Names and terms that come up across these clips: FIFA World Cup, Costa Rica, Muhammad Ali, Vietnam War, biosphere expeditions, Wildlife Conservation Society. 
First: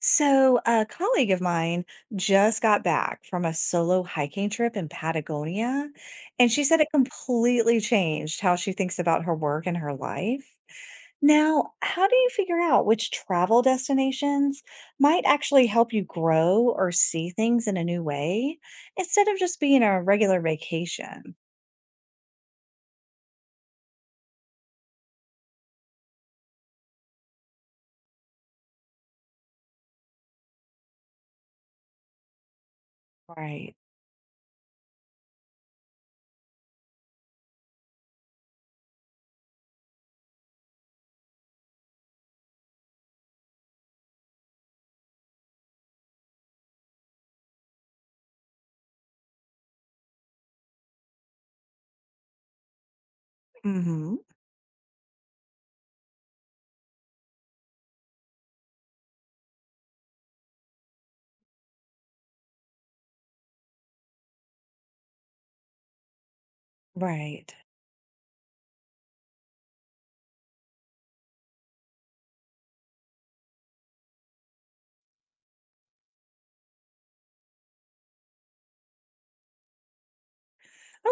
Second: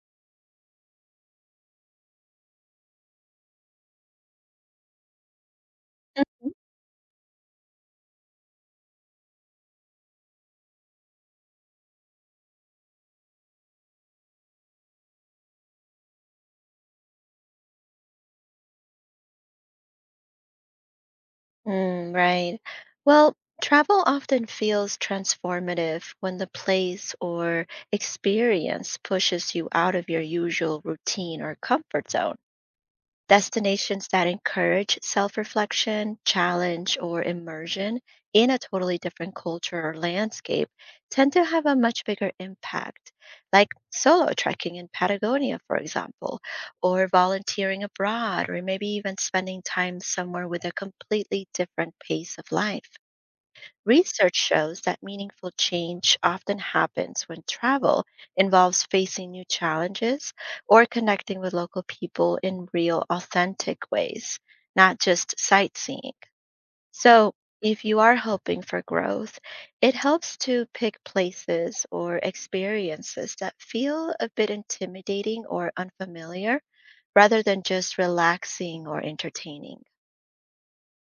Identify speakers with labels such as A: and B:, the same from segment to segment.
A: So, a colleague of mine just got back from a solo hiking trip in Patagonia, and she said it completely changed how she thinks about her work and her life. Now, how do you figure out which travel destinations might actually help you grow or see things in a new way instead of just being a regular vacation?
B: Mm, right. Well, travel often feels transformative when the place or experience pushes you out of your usual routine or comfort zone.
A: Right.
B: Destinations that encourage self reflection, challenge, or immersion in a totally different culture or landscape tend to have a much bigger impact, like solo trekking in Patagonia, for example, or volunteering abroad, or maybe even spending time somewhere with a completely different pace of life.
A: Hmm.
B: Research shows that meaningful change often happens when travel involves facing new challenges or connecting with local people in real, authentic ways, not just sightseeing. So,
A: Right.
B: if you are hoping for growth, it helps to pick places or experiences that feel a bit intimidating or unfamiliar rather than just relaxing or entertaining.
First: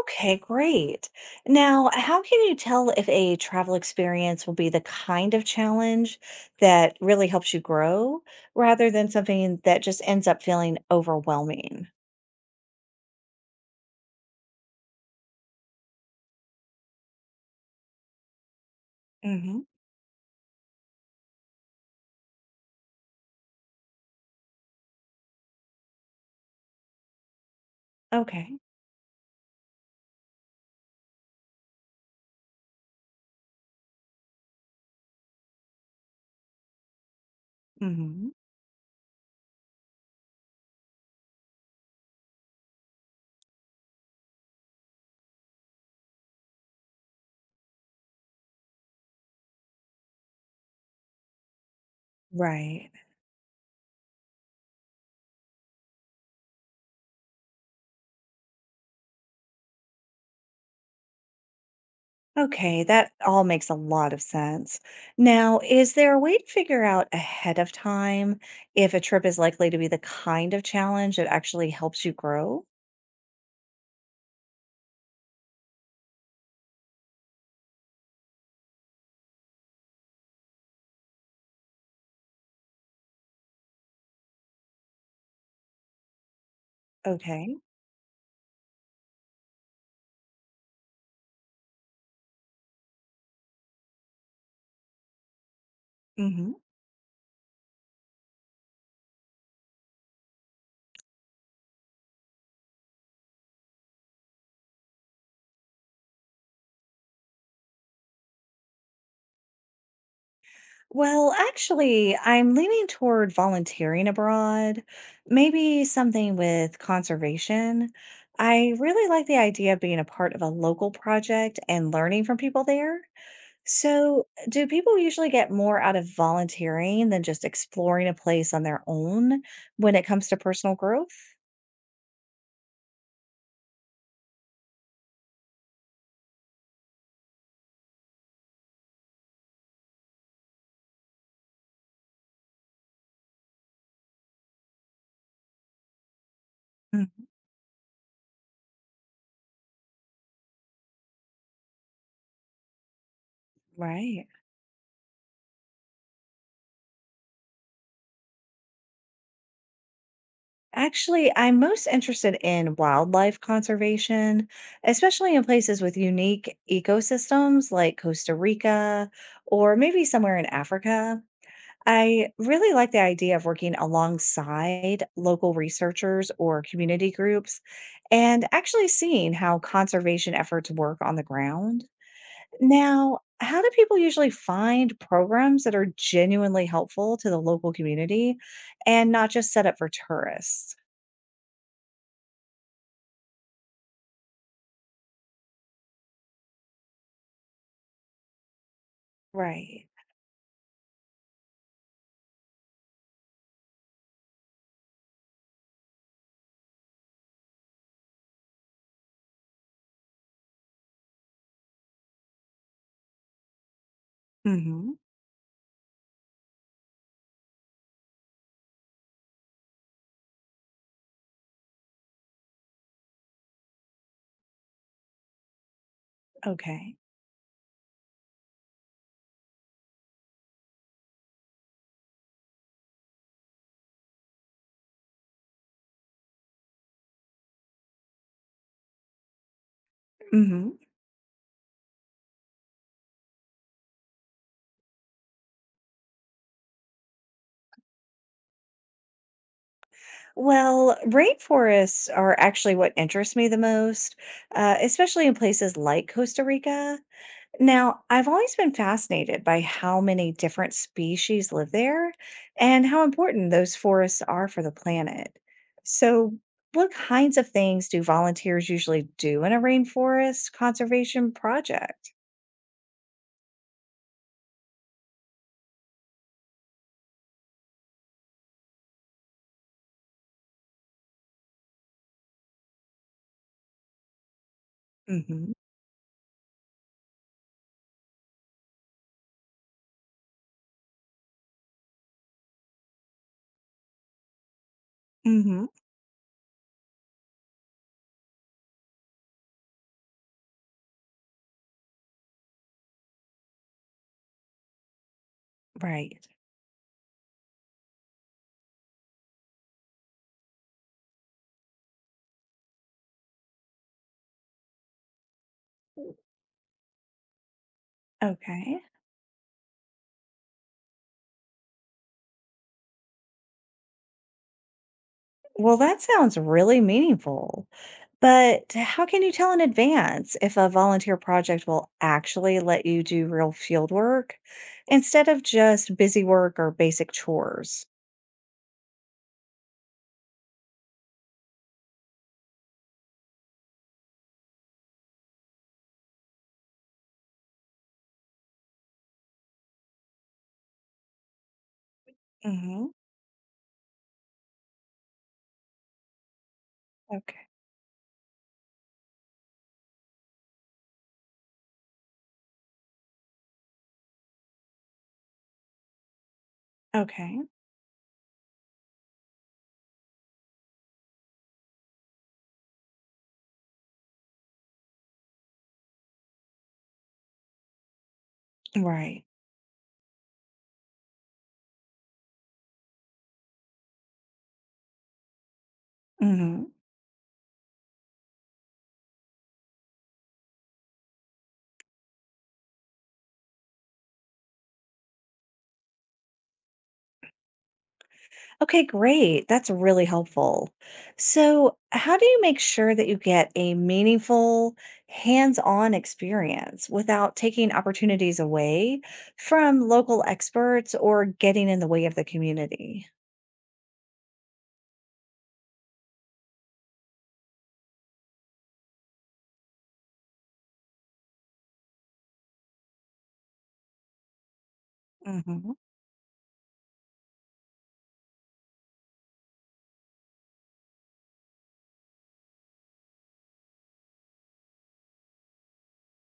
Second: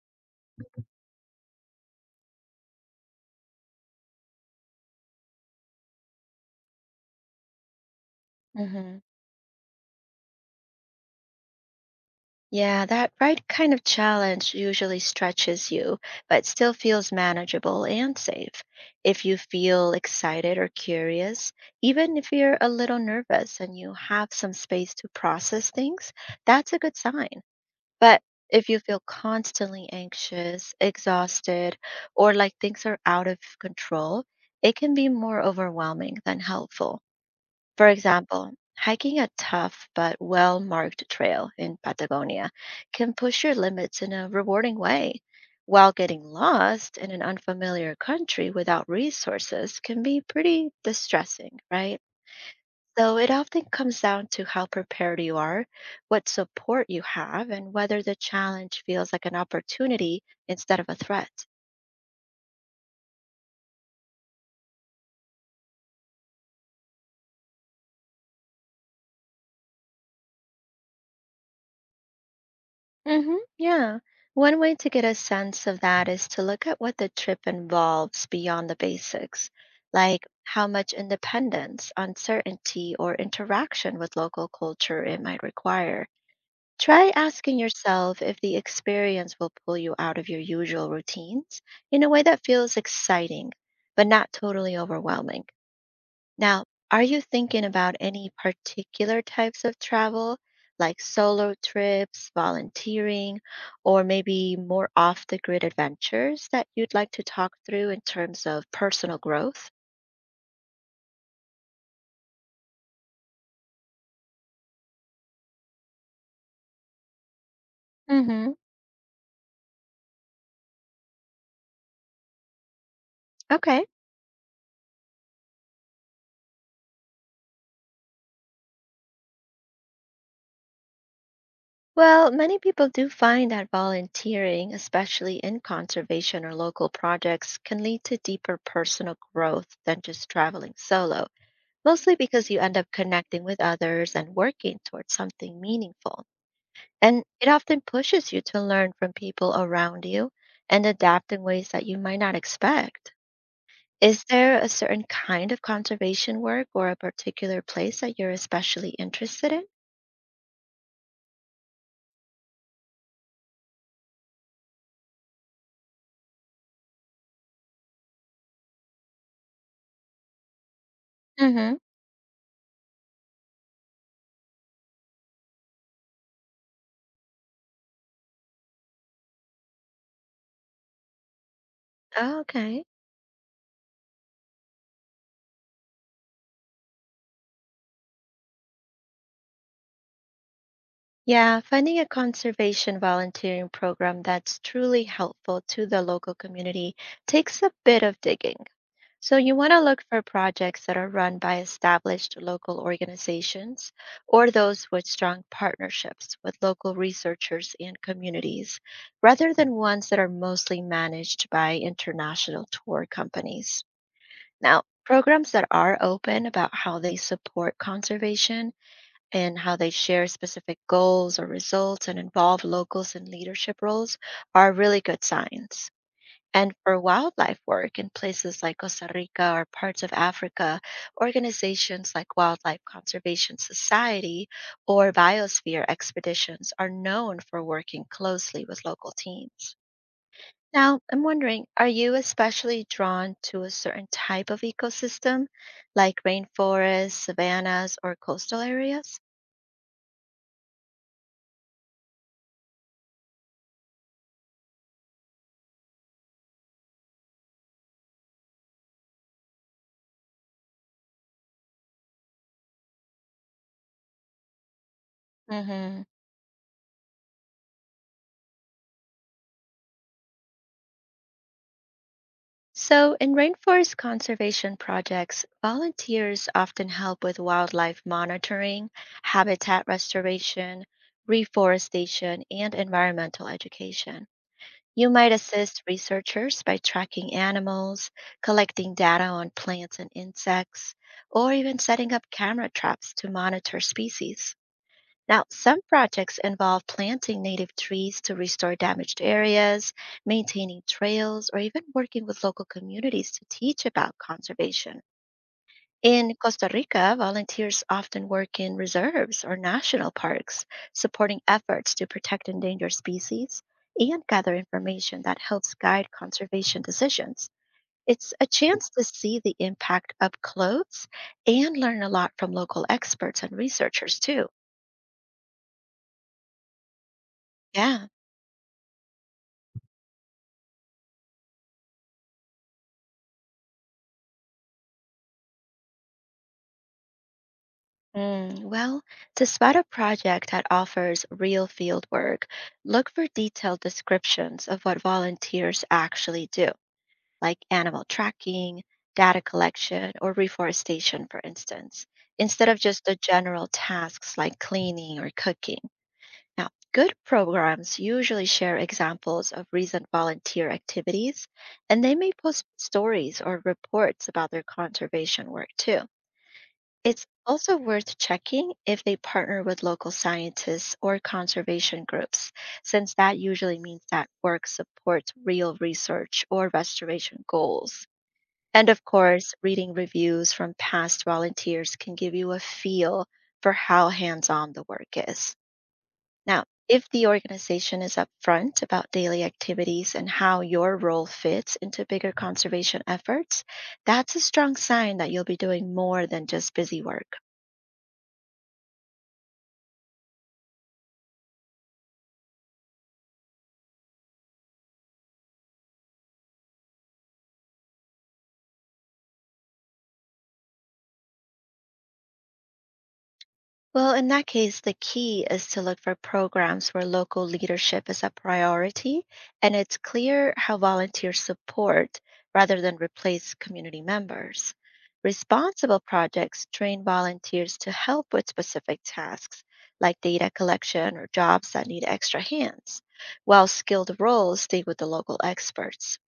A: Okay, great. Now, how can you tell if a travel experience will be the kind of challenge that really helps you grow rather
B: Mhm.
A: than something that just ends up feeling overwhelming?
B: Yeah, that right kind of challenge usually stretches you, but still feels manageable and safe. If you
A: Hmm.
B: feel excited or curious, even if you're a little nervous and you have some space to process things, that's a good sign. But
A: Okay.
B: if you feel constantly anxious, exhausted, or like things are out of control, it can be more overwhelming than helpful. For
A: Hmm.
B: example, hiking a tough but well marked trail in Patagonia can push your limits in a rewarding way, while getting lost in an unfamiliar country without resources can be pretty distressing, right?
A: Right.
B: So it often comes down to how prepared you are, what support you have, and whether the challenge feels like an opportunity instead of a threat.
A: Okay, that all makes a lot of sense. Now, is there a way to figure out ahead of time if a trip is likely to be the kind of challenge that actually helps you grow?
B: Mm-hmm. Yeah. One way to get a sense of that is to look at what the trip involves beyond the basics, like how much independence, uncertainty, or interaction with local culture it might require. Try
A: Okay.
B: asking yourself if the experience will pull you out of your usual routines in a way that feels exciting, but not totally overwhelming.
A: hmm
B: Now, are you thinking about any particular types of travel, like solo trips, volunteering, or maybe more off the grid adventures that you'd like to talk through in terms of personal growth?
A: Well, actually, I'm leaning toward volunteering abroad, maybe something with conservation.
B: Mm-hmm.
A: I really like the idea of being a part of a local project and learning from people there.
B: Okay.
A: So, do people usually get more out of volunteering than just exploring a place on their own when it comes to personal growth?
B: Well, many people do find that volunteering, especially in conservation or local projects, can lead to deeper personal growth than just traveling solo, mostly because you end up connecting with others and working towards something meaningful.
A: Mhm.
B: And it often pushes you to learn from people around you and adapt in ways that you might not expect. Is
A: Right.
B: there a certain kind of conservation work or a particular place that you're especially interested in?
A: Actually, I'm most interested in wildlife conservation, especially in places with unique ecosystems like Costa Rica or maybe somewhere in Africa.
B: Mm-hmm.
A: I really like the idea of working alongside local researchers or community groups and actually seeing how conservation efforts work on the ground.
B: Oh, okay.
A: Now, how do people usually find programs that are genuinely helpful to the local community and not just set up for tourists?
B: Yeah, finding a conservation volunteering program that's truly helpful to the local community takes a bit of digging. So you want to
A: Right.
B: look for projects that are run by established local organizations or those with strong partnerships with local researchers and communities, rather than ones that are mostly managed by international tour companies. Now,
A: Mhm.
B: programs that are open about how they support conservation and how they share specific goals or results and involve locals in leadership roles are really good signs. And
A: Okay.
B: for wildlife work in places like Costa Rica or parts of Africa, organizations like Wildlife Conservation Society or biosphere expeditions are known for working closely with local teams.
A: Mhm.
B: Now, I'm wondering, are you especially drawn to a certain type of ecosystem, like rainforests, savannas, or coastal areas?
A: Well, rainforests are actually what interests me the most, especially in places like Costa Rica. Now, I've always been fascinated by how many different species live there and how important those forests are for the planet.
B: Hmm.
A: So, what kinds of things do volunteers usually do in a rainforest conservation project?
B: So, in rainforest conservation projects, volunteers often help with wildlife monitoring, habitat restoration, reforestation, and environmental education. You might
A: Mhm.
B: assist researchers by tracking animals, collecting data on plants and insects, or even setting up camera traps to monitor species. Now,
A: Mhm.
B: some projects involve planting native trees to restore damaged areas, maintaining trails, or even working with local communities to teach about conservation.
A: Right.
B: In Costa Rica, volunteers often work in reserves or national parks, supporting efforts to protect endangered species and gather information that helps guide conservation decisions. It's a
A: Okay.
B: chance to see the impact up close and learn a lot from local experts and researchers, too.
A: Well, that sounds really meaningful.
B: Yeah.
A: But how can you tell in advance if a volunteer project will actually let you do real field work instead of just busy work or basic chores?
B: Mm, well, to spot a project that offers real field work, look for detailed descriptions of what volunteers actually do, like animal tracking, data collection, or reforestation, for instance, instead of
A: Hmm.
B: just the general tasks like cleaning or cooking. Now, good
A: Okay.
B: programs usually share examples of recent volunteer activities, and they may post stories or reports about their conservation work too. It's
A: Okay.
B: also worth checking if they partner with local scientists or conservation groups, since that usually means that work supports real research or restoration goals. And of
A: Right.
B: course, reading reviews from past volunteers can give you a feel for how hands on the work is. Now,
A: Hmm.
B: if the organization is upfront about daily activities and how your role fits into bigger conservation efforts, that's a strong sign that you'll be doing more than just busy work.
A: Okay, great. That's really helpful. So, how do you make sure that you get a meaningful, hands on experience without taking opportunities away from local experts or getting in the way of the community?
B: Well, in that case, the key is to look for programs where local leadership is a priority and it's clear how volunteers support rather than replace community members.
A: Hmm.
B: Responsible projects train volunteers to help with specific tasks like data collection or jobs that need extra hands, while skilled roles stay with the local experts.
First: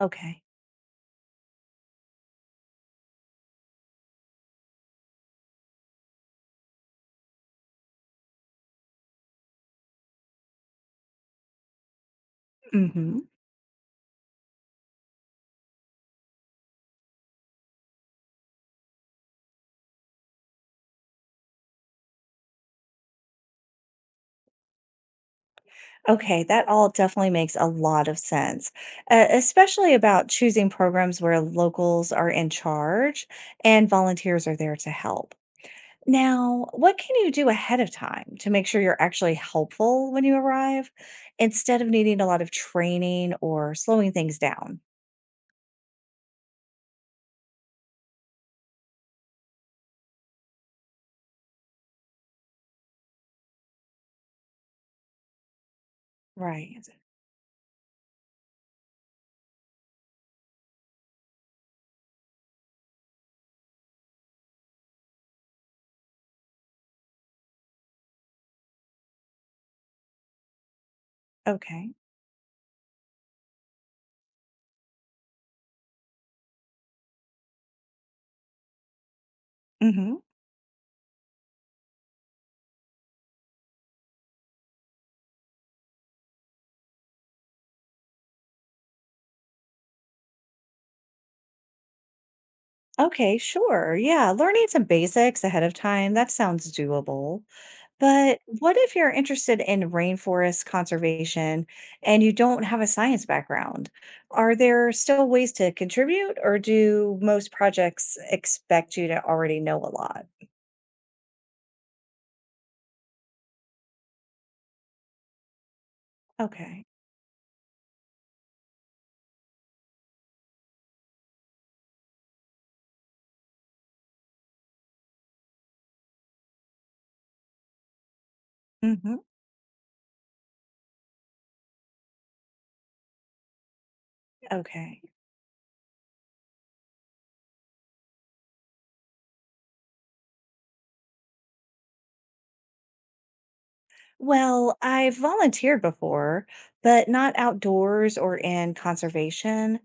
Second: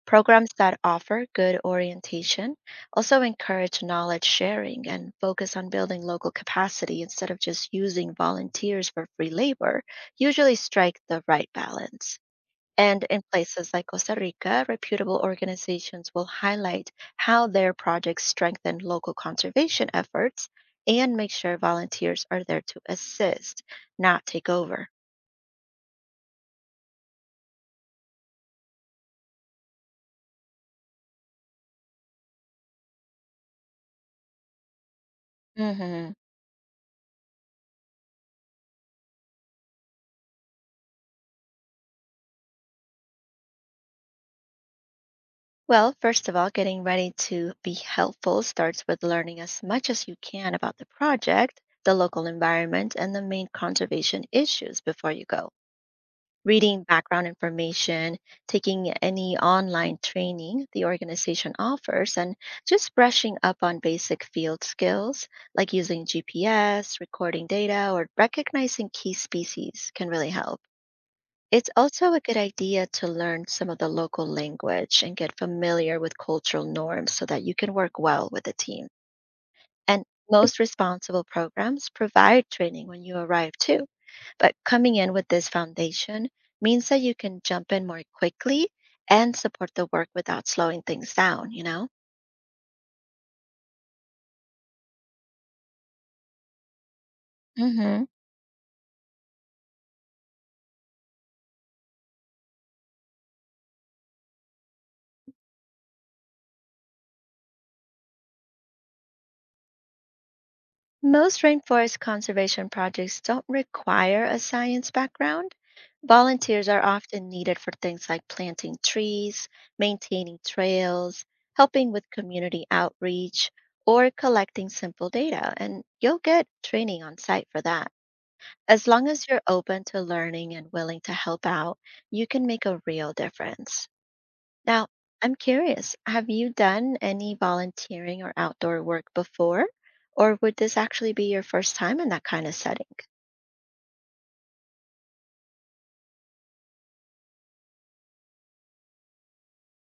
A: Okay.
B: Programs that offer good orientation also encourage knowledge sharing and focus on building local capacity instead of just using volunteers for free labor, usually strike the right balance. And
A: Hmm.
B: in places like Costa Rica, reputable organizations will highlight how their projects strengthen local conservation efforts and make sure volunteers are there to assist, not take over.
A: Okay, that all definitely makes a lot of sense, especially about choosing programs where locals are in charge and volunteers are there to help.
B: Mhm.
A: Now, what can you do ahead of time to make sure you're actually helpful when you arrive instead of needing a lot of training or slowing things down?
B: Well, first of all, getting ready to be helpful starts with learning as much as you can about the project, the local environment, and the main conservation issues before you go.
A: Right.
B: Reading background information, taking any online training the organization offers, and just brushing up on basic field skills like using GPS, recording data, or recognizing key species can really help. It's
A: Okay.
B: also a good idea to learn some of the local language and get familiar with cultural norms so that you can work well with the team. And
A: Hmm.
B: most responsible programs provide training when you arrive too. But coming in with this foundation means that you can jump in more quickly and support the work without slowing things down, you know?
A: Okay, sure. Yeah, learning some basics ahead of time, that sounds doable.
B: Hmm.
A: But what if you're interested in rainforest conservation and you don't have a science background? Are there still ways to contribute, or do most projects expect you to already know a lot?
B: Most rainforest conservation projects don't require a science background. Volunteers are
A: Okay.
B: often needed for things like planting trees, maintaining trails, helping with community outreach, or collecting simple data, and you'll get training on site for that. As long as you're open to learning and willing to help out, you can make a real difference. Now,
A: Okay.
B: I'm curious, have you done any volunteering or outdoor work before? Or would this actually be your first time in that kind of setting?
A: Well, I've volunteered before, but not outdoors or in conservation,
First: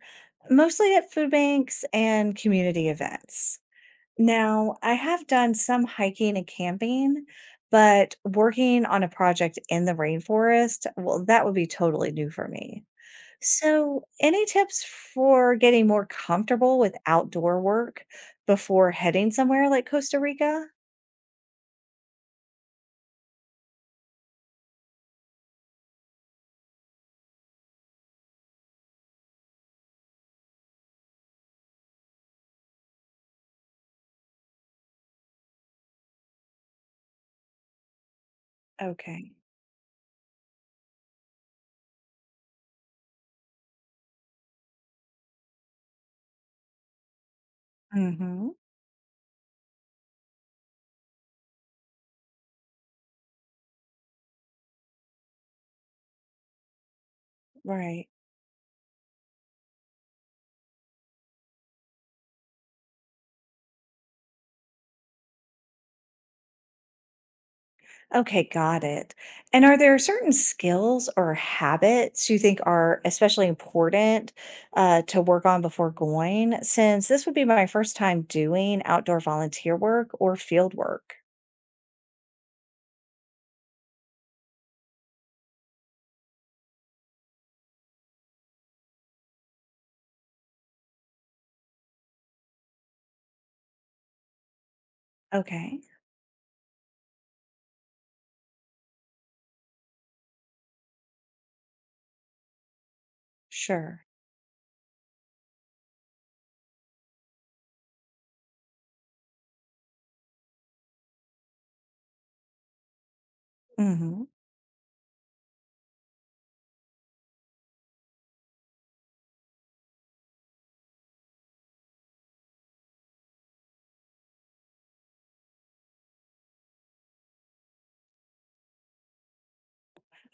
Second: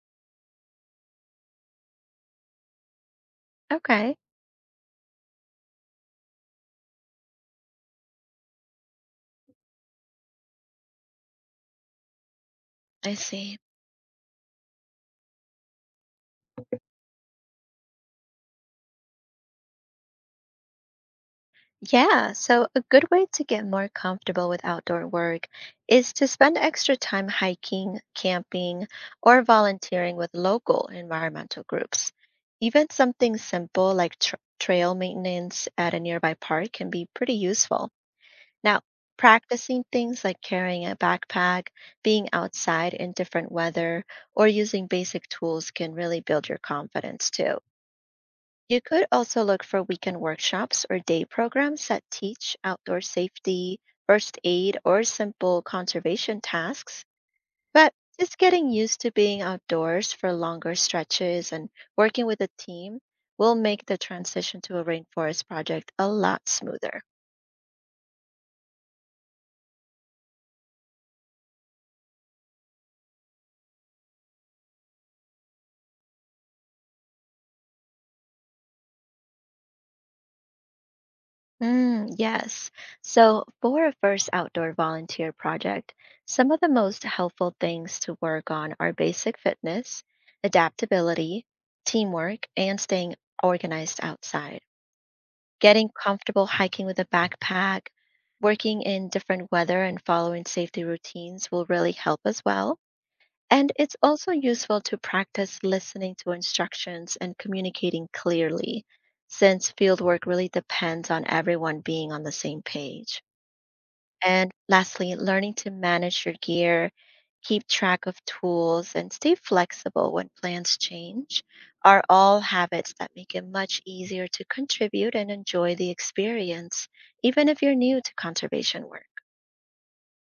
A: mostly at food banks and community events.
B: Okay,
A: Now, I have done some hiking and camping, but working on a project in the rainforest, well, that would be totally new for me.
B: I see.
A: So, any tips for getting more comfortable with outdoor work before heading somewhere like Costa Rica?
B: Yeah, so a good way to get more comfortable with outdoor work is to spend extra time hiking, camping, or volunteering with local environmental groups. Even something simple like tr trail maintenance at a nearby park can be pretty useful. Now,
A: Okay.
B: practicing things like carrying a backpack, being outside in different weather, or using basic tools can really build your confidence too.
A: Mm-hmm.
B: You could also look for weekend workshops or day programs that teach outdoor safety, first aid, or simple conservation tasks. But
A: Right.
B: just getting used to being outdoors for longer stretches and working with a team will make the transition to a rainforest project a lot smoother.
A: Okay, got it. And are there certain skills or habits you think are especially important to work on before going? Since this would be my first time doing outdoor volunteer work or field work.
B: Mm, yes. So, for a first outdoor volunteer project, some of the most helpful things to work on are basic fitness, adaptability, teamwork, and staying organized outside.
A: Okay,
B: Getting comfortable hiking with a backpack, working in different weather, and following safety routines will really help as well. And it's
A: sure.
B: also useful to practice listening to instructions and communicating clearly, since fieldwork really depends on everyone being on the same page.
A: Hmm.
B: And lastly, learning to manage your gear, keep track of tools, and stay flexible when plans change are all habits that make it much easier to contribute and enjoy the experience, even if you're new to conservation work.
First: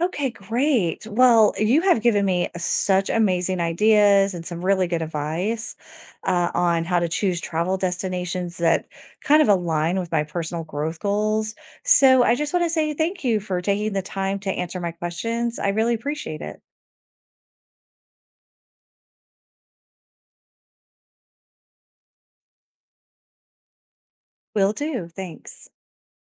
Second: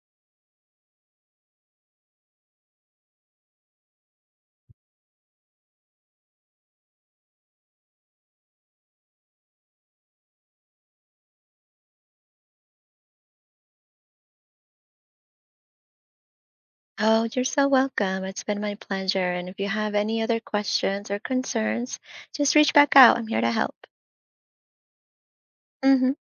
A: Okay, great. Well, you have given me such amazing ideas and some really good advice on how to choose travel destinations that kind of align with my personal growth goals. So I just want to say thank you for taking the time to answer my questions. I really appreciate it.
B: Oh, you're so welcome. It's been my pleasure. And if you have any other questions or concerns, just reach back out. I'm here to help.
A: Will do. Thanks.
B: Mhm.